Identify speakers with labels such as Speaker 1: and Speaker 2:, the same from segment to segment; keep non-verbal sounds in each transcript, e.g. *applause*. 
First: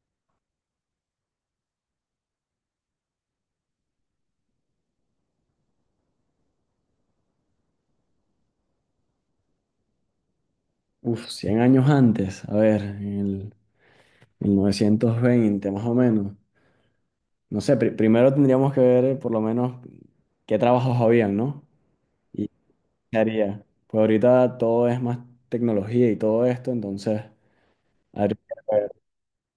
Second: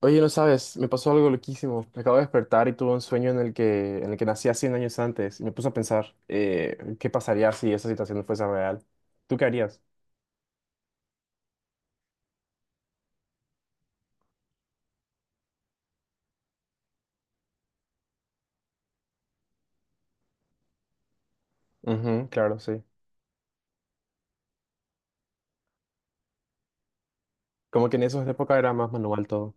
Speaker 1: Oye, no sabes, me pasó algo loquísimo. Me acabo de despertar y tuve un sueño en el que nací a 100 años antes. Y me puse a pensar, ¿qué pasaría si esa situación no fuese real? ¿Tú qué harías?
Speaker 2: Uf, 100 años antes, a ver, en el 1920 más o menos. No sé, primero tendríamos que ver por lo menos qué trabajos habían, ¿no?
Speaker 1: Ujú,
Speaker 2: Y
Speaker 1: claro, sí.
Speaker 2: qué haría. Pues ahorita todo es más tecnología y todo esto, entonces
Speaker 1: Como que en esa
Speaker 2: habría
Speaker 1: época era
Speaker 2: que
Speaker 1: más
Speaker 2: ver.
Speaker 1: manual todo.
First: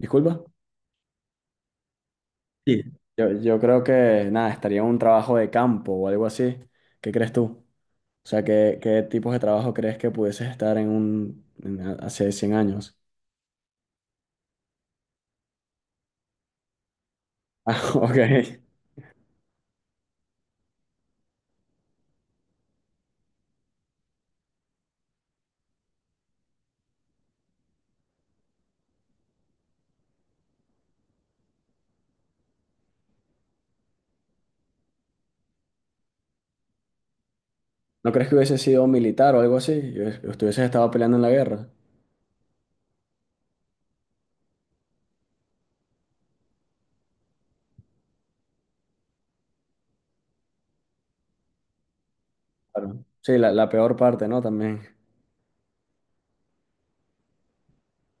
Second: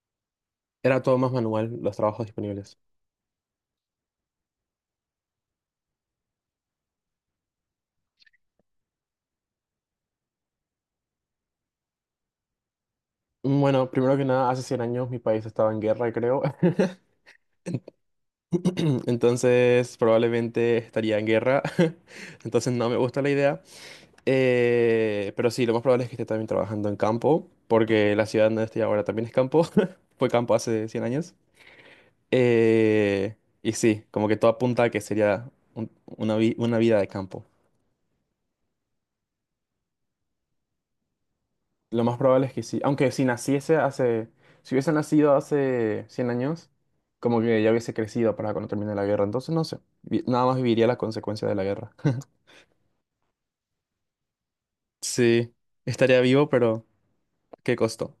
Speaker 2: Disculpa.
Speaker 1: Era todo más manual, los trabajos disponibles.
Speaker 2: Sí. Yo creo que, nada, estaría un trabajo de campo o algo así. ¿Qué crees tú? O sea, ¿qué tipos de trabajo crees que pudieses estar en hace 100 años?
Speaker 1: Bueno, primero que nada, hace 100 años mi país estaba en guerra, creo. *laughs*
Speaker 2: *laughs* Ah, ok.
Speaker 1: *clears throat* Entonces, probablemente estaría en guerra. *laughs* Entonces, no me gusta la idea. Pero sí, lo más probable es que esté también trabajando en campo, porque la ciudad donde estoy ahora también es campo. *laughs* Fue campo hace 100 años. Eh, y sí, como que todo apunta a que sería una vida de campo.
Speaker 2: ¿No crees que hubiese sido militar o algo así? Y ¿Hubieses estado peleando en la guerra?
Speaker 1: Lo más probable es que sí. Aunque si naciese hace... Si hubiese nacido hace 100 años, como que ya hubiese crecido para cuando termine la guerra. Entonces, no sé. Nada más viviría la consecuencia de la guerra. *laughs*
Speaker 2: Claro. Sí, la peor parte, ¿no? También.
Speaker 1: Sí, estaría vivo, pero ¿qué costó?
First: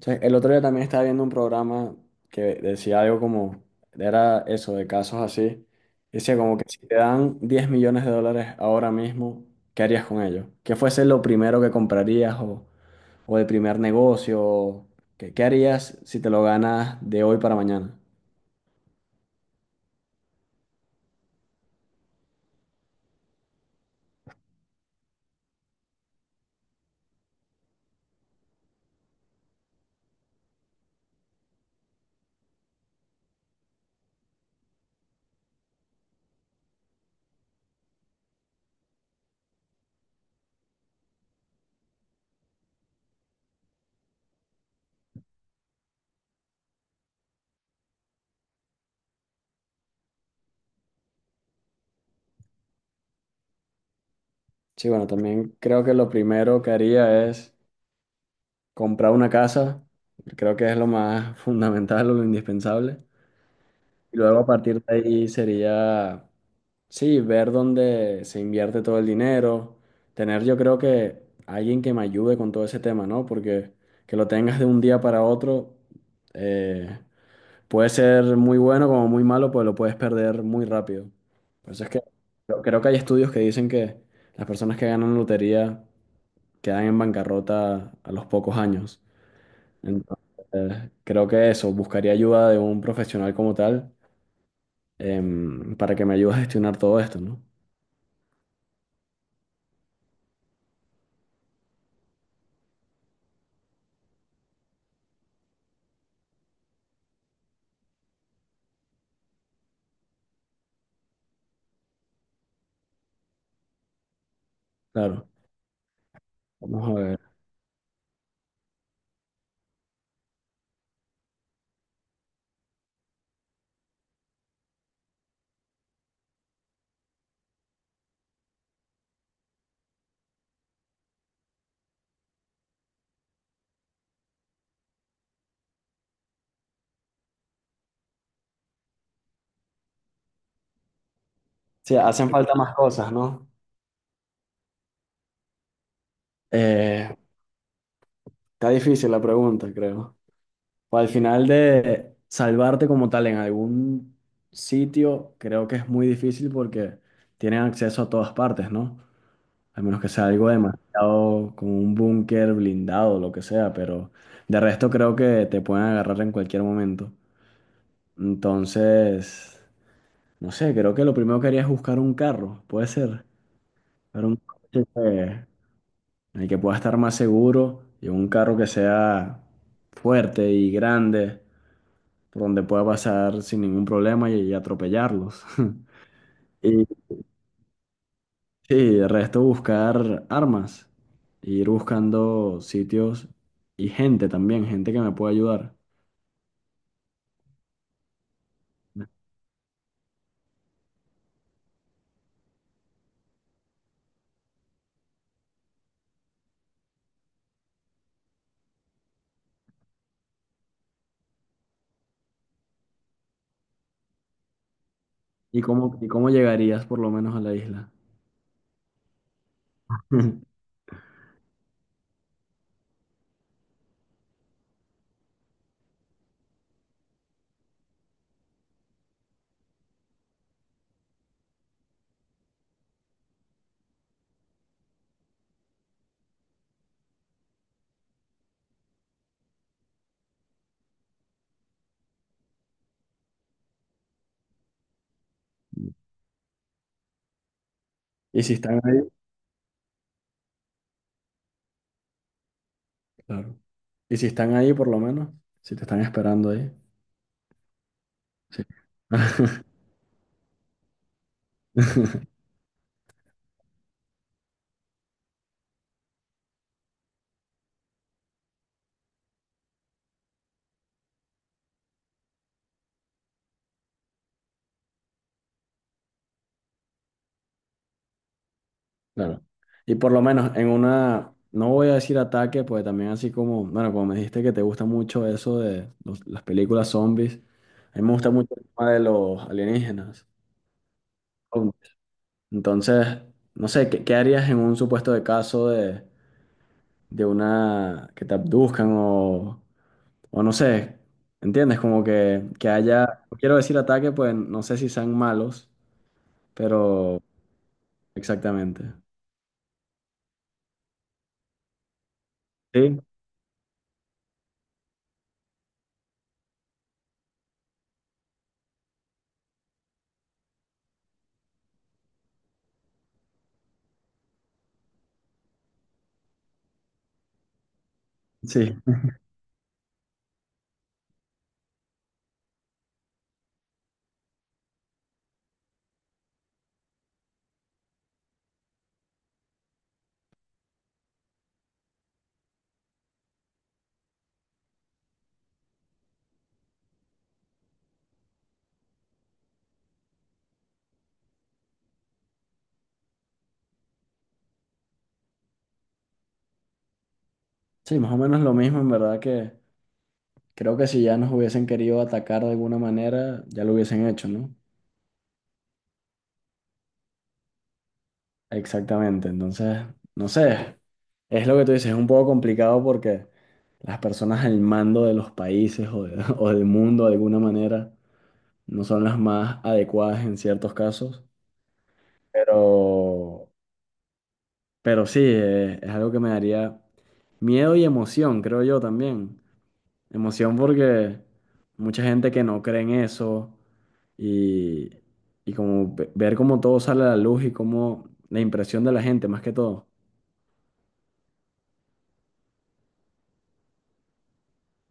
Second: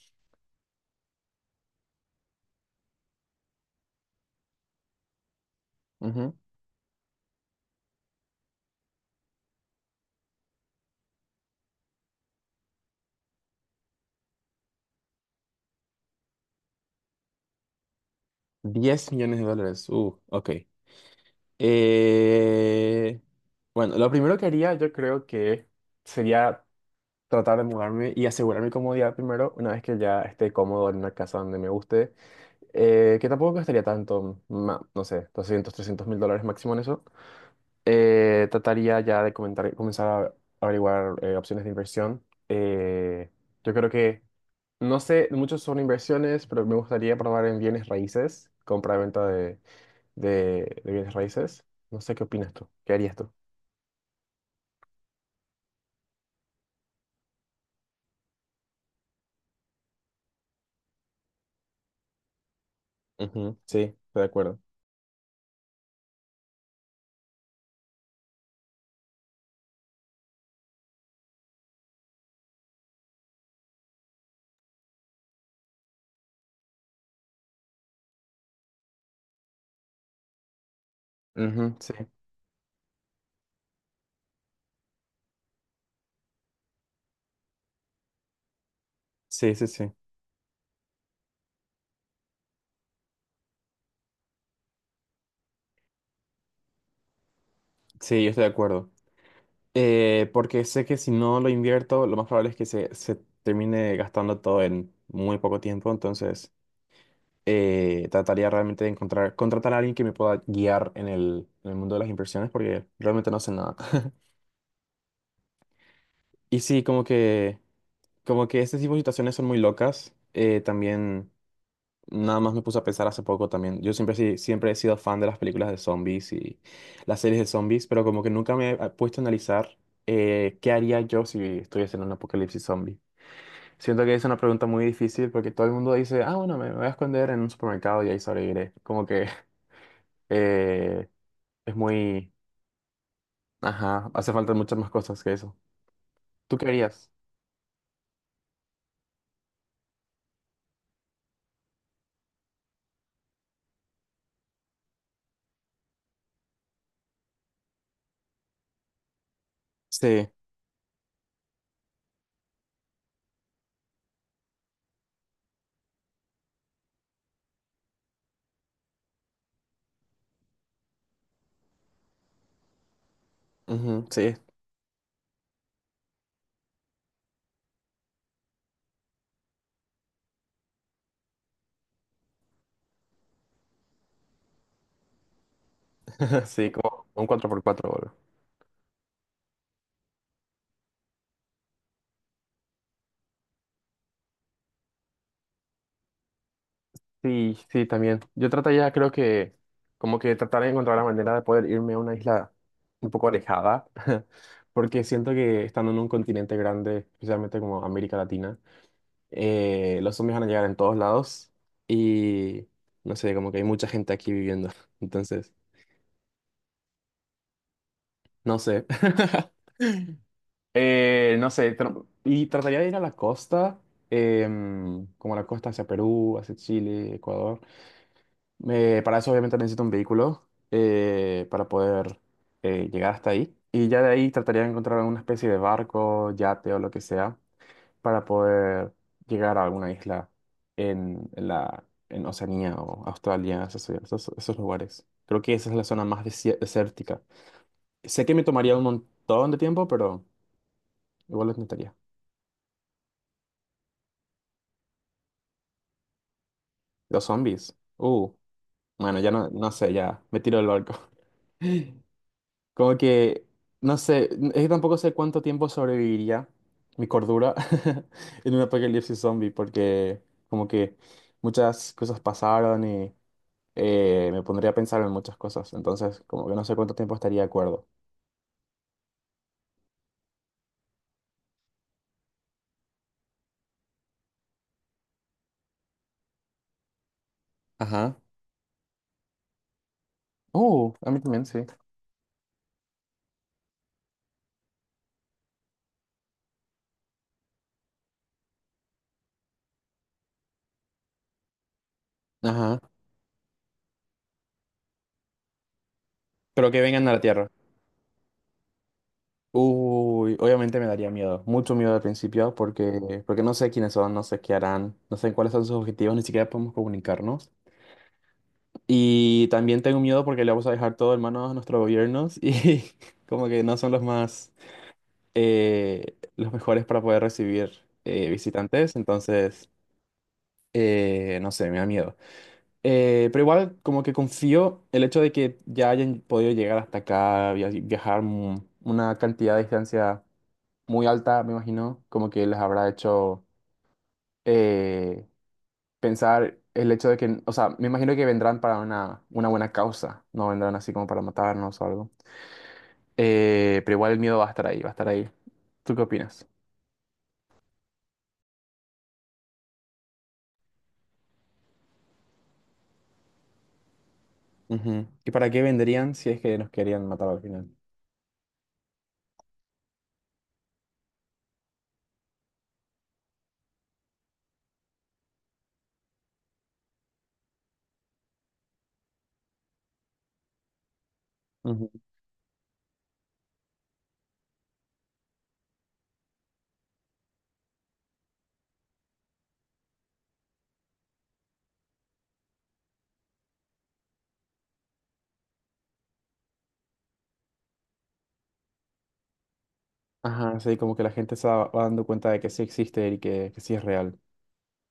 Speaker 2: O sea, el otro día también estaba viendo un programa que decía algo como, era eso, de casos así.
Speaker 1: Ujú.
Speaker 2: Decía como que si te dan 10 millones de dólares ahora mismo, ¿qué harías con ellos? ¿Qué fuese lo primero que comprarías, o el primer negocio? ¿Qué harías si te lo ganas de hoy para mañana?
Speaker 1: 10 millones de dólares. Ok. Eh, bueno, lo primero que haría yo creo que sería tratar de mudarme y asegurar mi comodidad primero, una vez que ya esté cómodo en una casa donde me guste, que tampoco gastaría tanto, no sé, 200 300 mil dólares máximo en eso. Trataría ya de comenzar a averiguar opciones de inversión. Eh, yo creo que, no sé, muchos son inversiones, pero me gustaría probar en bienes raíces, compra-venta de bienes raíces. No sé qué opinas tú. ¿Qué harías tú?
Speaker 2: Sí, bueno, también creo que lo primero que haría es comprar una casa, creo que es lo más *laughs* fundamental o lo indispensable.
Speaker 1: Ujú, sí, estoy
Speaker 2: Y
Speaker 1: de
Speaker 2: luego a
Speaker 1: acuerdo.
Speaker 2: partir de ahí sería, sí, ver dónde se invierte todo el dinero, tener yo creo que alguien que me ayude con todo ese tema, ¿no? Porque que lo tengas de un día para otro eh, puede ser muy bueno como muy malo, pues lo puedes perder muy rápido. Por
Speaker 1: Ujú,
Speaker 2: eso es
Speaker 1: sí.
Speaker 2: que creo que hay estudios que dicen que las personas que ganan lotería quedan en bancarrota a los pocos años.
Speaker 1: Sí, sí, sí.
Speaker 2: Entonces, creo que eso, buscaría ayuda de un profesional como tal, para que me ayude a gestionar todo esto, ¿no?
Speaker 1: Sí, yo estoy de acuerdo. Porque sé que si no lo invierto, lo más probable es que se termine gastando todo en muy poco tiempo. Entonces, trataría realmente de encontrar, contratar a alguien que me pueda guiar en el mundo de las inversiones, porque realmente no sé nada. *laughs*
Speaker 2: Claro,
Speaker 1: Y sí,
Speaker 2: vamos a
Speaker 1: como
Speaker 2: ver.
Speaker 1: que, como que este tipo de situaciones son muy locas. También. Nada más me puse a pensar hace poco también. Yo siempre, siempre he sido fan de las películas de zombies y las series de zombies, pero como que nunca me he puesto a analizar qué haría yo si estuviese en un apocalipsis zombie. Siento que es una pregunta muy difícil porque todo el mundo dice, ah, bueno, me voy a esconder en un supermercado y ahí sobreviviré. Como que *laughs* eh, es
Speaker 2: Sí, hacen
Speaker 1: muy.
Speaker 2: falta más cosas, ¿no?
Speaker 1: Ajá, hace falta muchas más cosas que eso. ¿Tú qué harías?
Speaker 2: Eh, Está difícil la pregunta, creo. O al final de salvarte como tal en algún sitio, creo que es muy difícil porque tienen acceso a todas partes, ¿no? A menos que sea
Speaker 1: Sí,
Speaker 2: algo demasiado como un búnker blindado, lo que sea, pero de resto creo que te pueden agarrar en cualquier momento. Entonces, no sé, creo que lo primero que haría es buscar un carro, puede ser,
Speaker 1: ujú,
Speaker 2: pero
Speaker 1: sí,
Speaker 2: un coche en el que pueda estar más seguro y un carro que sea fuerte y grande, por donde pueda pasar sin ningún problema y atropellarlos. *laughs*
Speaker 1: *laughs* sí,
Speaker 2: Y
Speaker 1: como un 4x4.
Speaker 2: sí, el resto buscar armas, ir buscando sitios y gente también, gente que me pueda ayudar.
Speaker 1: Sí, sí, también. Yo trataría, creo que, como que tratar de encontrar la manera de poder irme a una isla un poco alejada, *laughs* porque siento que estando en un continente grande, especialmente como América Latina, los zombies van a llegar en todos lados y no sé, como que hay mucha gente aquí viviendo. *laughs* Entonces,
Speaker 2: Y cómo llegarías por lo menos a la isla?
Speaker 1: no sé. *laughs*
Speaker 2: *laughs*
Speaker 1: No sé, y trataría de ir a la costa, como a la costa hacia Perú, hacia Chile, Ecuador. Para eso obviamente necesito un vehículo para poder llegar hasta ahí. Y ya de ahí trataría de encontrar alguna especie de barco, yate o lo que sea para poder llegar a alguna isla en Oceanía o Australia, esos lugares. Creo que esa es la zona más desértica. Sé que
Speaker 2: ¿Y
Speaker 1: me
Speaker 2: si
Speaker 1: tomaría
Speaker 2: están
Speaker 1: un
Speaker 2: ahí?
Speaker 1: montón de tiempo, pero igual lo intentaría.
Speaker 2: Claro. Y si están ahí, por lo menos, si te están esperando ahí,
Speaker 1: Los zombies. Uh,
Speaker 2: sí.
Speaker 1: bueno, ya no,
Speaker 2: *laughs*
Speaker 1: no sé, ya me tiro del barco. *laughs* Como que, no sé, es que tampoco sé cuánto tiempo sobreviviría mi cordura *laughs* en un apocalipsis zombie, porque como que muchas cosas pasaron y me pondría a pensar en muchas cosas, entonces como que no sé cuánto tiempo estaría de acuerdo.
Speaker 2: Claro. Y por lo menos en una, no voy a decir ataque, pues también así como, bueno, como me dijiste que te gusta mucho eso de las películas zombies, a mí me
Speaker 1: Ajá,
Speaker 2: gusta mucho el tema de los alienígenas.
Speaker 1: A mí también, sí.
Speaker 2: Entonces, no sé, ¿qué harías en un supuesto de caso de una que te abduzcan, o no sé, ¿entiendes? Como que
Speaker 1: Ajá.
Speaker 2: haya, no quiero decir ataque, pues no sé si sean malos,
Speaker 1: Pero que vengan a la
Speaker 2: pero
Speaker 1: Tierra.
Speaker 2: exactamente.
Speaker 1: Uy, obviamente me daría miedo, mucho miedo al principio,
Speaker 2: Sí.
Speaker 1: porque no sé quiénes son, no sé qué harán, no sé cuáles son sus objetivos, ni siquiera podemos comunicarnos. Y también tengo miedo porque le vamos a dejar todo en manos a nuestros gobiernos y *laughs* como que no son los mejores para poder recibir
Speaker 2: Sí,
Speaker 1: visitantes, entonces, no sé, me da miedo. Pero igual como que confío el hecho de que ya hayan podido llegar hasta acá, viajar una cantidad de distancia muy alta, me imagino, como que les habrá hecho eh, pensar el hecho de que, o sea, me imagino que vendrán para una buena causa, no vendrán así como para matarnos o algo. Pero igual el miedo va a estar ahí, va a estar ahí. ¿Tú qué opinas?
Speaker 2: sí, más o menos lo mismo, en verdad que creo que si ya nos hubiesen querido atacar de alguna manera, ya lo hubiesen hecho, ¿no?
Speaker 1: Ujú. ¿Y para qué vendrían si es que nos querían matar al final?
Speaker 2: Exactamente, entonces, no sé, es lo que tú dices, es un poco complicado porque las personas al mando de los países, *laughs* o del mundo de alguna manera no son las más adecuadas en ciertos casos,
Speaker 1: Ujú.
Speaker 2: pero, pero sí, es algo que me daría miedo y emoción, creo yo también. Emoción porque mucha gente que no cree en eso y, y como ver cómo todo sale a la luz y cómo la impresión de la gente, más que todo.
Speaker 1: Ajá, sí, como que la gente se va dando cuenta de que sí existe y que sí es real.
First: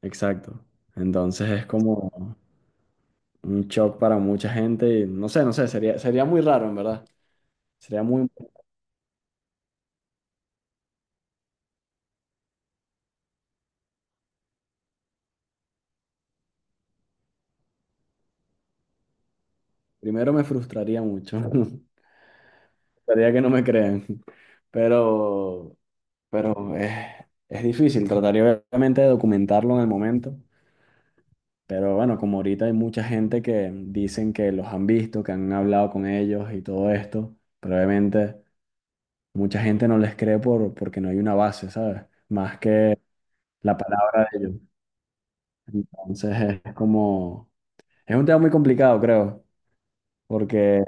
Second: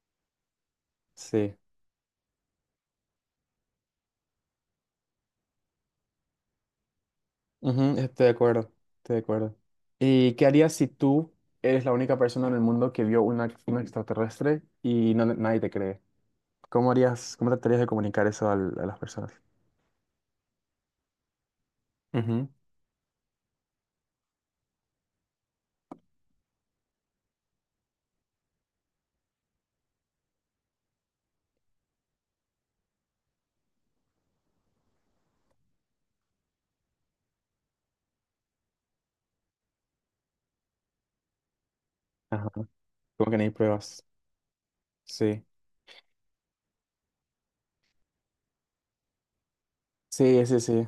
Speaker 2: Exacto. Entonces
Speaker 1: Sí,
Speaker 2: es como un shock para mucha gente y no sé, no sé, sería, sería muy raro en verdad.
Speaker 1: ujú,
Speaker 2: Sería
Speaker 1: estoy
Speaker 2: muy,
Speaker 1: de acuerdo, estoy de acuerdo. ¿Y qué harías si tú eres la única persona en el mundo que vio un extraterrestre y no, nadie te cree? ¿Cómo harías, cómo tratarías de comunicar eso a las personas?
Speaker 2: primero me frustraría mucho. *laughs*
Speaker 1: Ujú,
Speaker 2: Sería que no me crean. Pero, pero es difícil. Trataría obviamente de documentarlo en el momento. Pero bueno, como ahorita hay mucha gente que dicen que los han visto, que han hablado con ellos y todo esto, probablemente mucha gente no les cree por, porque no hay una base, ¿sabes?
Speaker 1: ajá.
Speaker 2: Más que
Speaker 1: Como que no hay
Speaker 2: la
Speaker 1: pruebas.
Speaker 2: palabra de ellos.
Speaker 1: Sí.
Speaker 2: Entonces es como, es un tema muy complicado, creo,
Speaker 1: Sí, sí,
Speaker 2: porque
Speaker 1: sí.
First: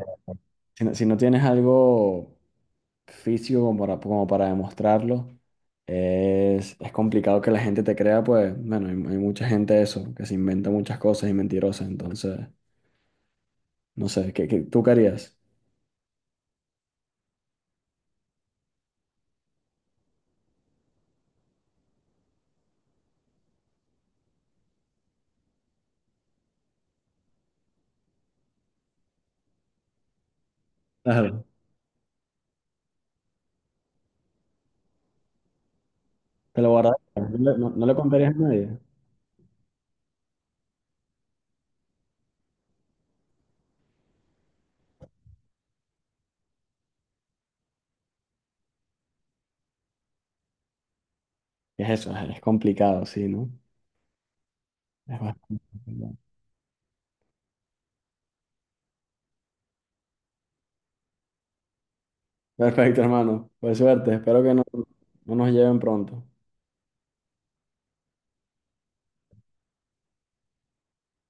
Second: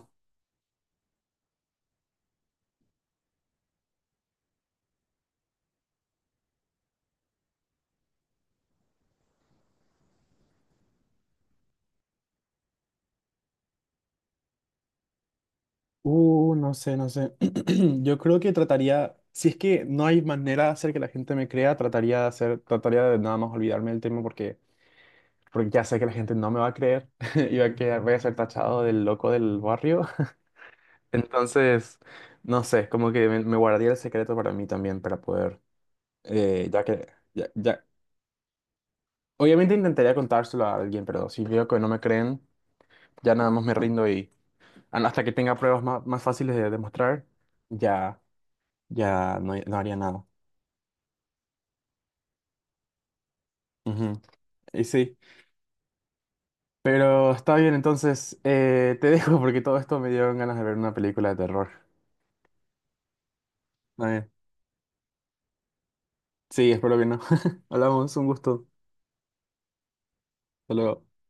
Speaker 2: si, no si no tienes algo físico como para, como para demostrarlo, es complicado que la gente te crea, pues bueno, hay mucha gente eso, que se inventa muchas cosas y mentirosas, entonces. No sé, tú querías.
Speaker 1: No sé, no sé. *clears throat* Yo creo que trataría, si es que no hay manera de hacer que la gente me crea, trataría de nada más olvidarme del tema porque ya sé que la gente no me va a creer *laughs* y va a quedar, voy a ser tachado del loco del barrio. *laughs*
Speaker 2: Claro.
Speaker 1: Entonces, no sé, como que me guardaría el secreto para mí también, para poder,
Speaker 2: ¿Te
Speaker 1: eh,
Speaker 2: lo
Speaker 1: ya
Speaker 2: guardas?
Speaker 1: que,
Speaker 2: ¿No
Speaker 1: ya,
Speaker 2: le,
Speaker 1: ya-
Speaker 2: no le contarías a nadie?
Speaker 1: Obviamente intentaría contárselo a alguien, pero si veo que no me creen, ya nada más me rindo y hasta que tenga pruebas más fáciles de demostrar, ya, ya no, haría nada.
Speaker 2: Es eso, es complicado, sí, ¿no?
Speaker 1: Ujú. Y sí,
Speaker 2: Es bastante complicado.
Speaker 1: pero está bien, entonces te *laughs* dejo porque todo esto me dio ganas de ver una película de terror.
Speaker 2: Perfecto, hermano. Pues
Speaker 1: Está
Speaker 2: suerte,
Speaker 1: bien.
Speaker 2: espero que no, no nos lleven pronto.
Speaker 1: Sí, espero que no. *laughs* Hablamos, un gusto. Hasta luego.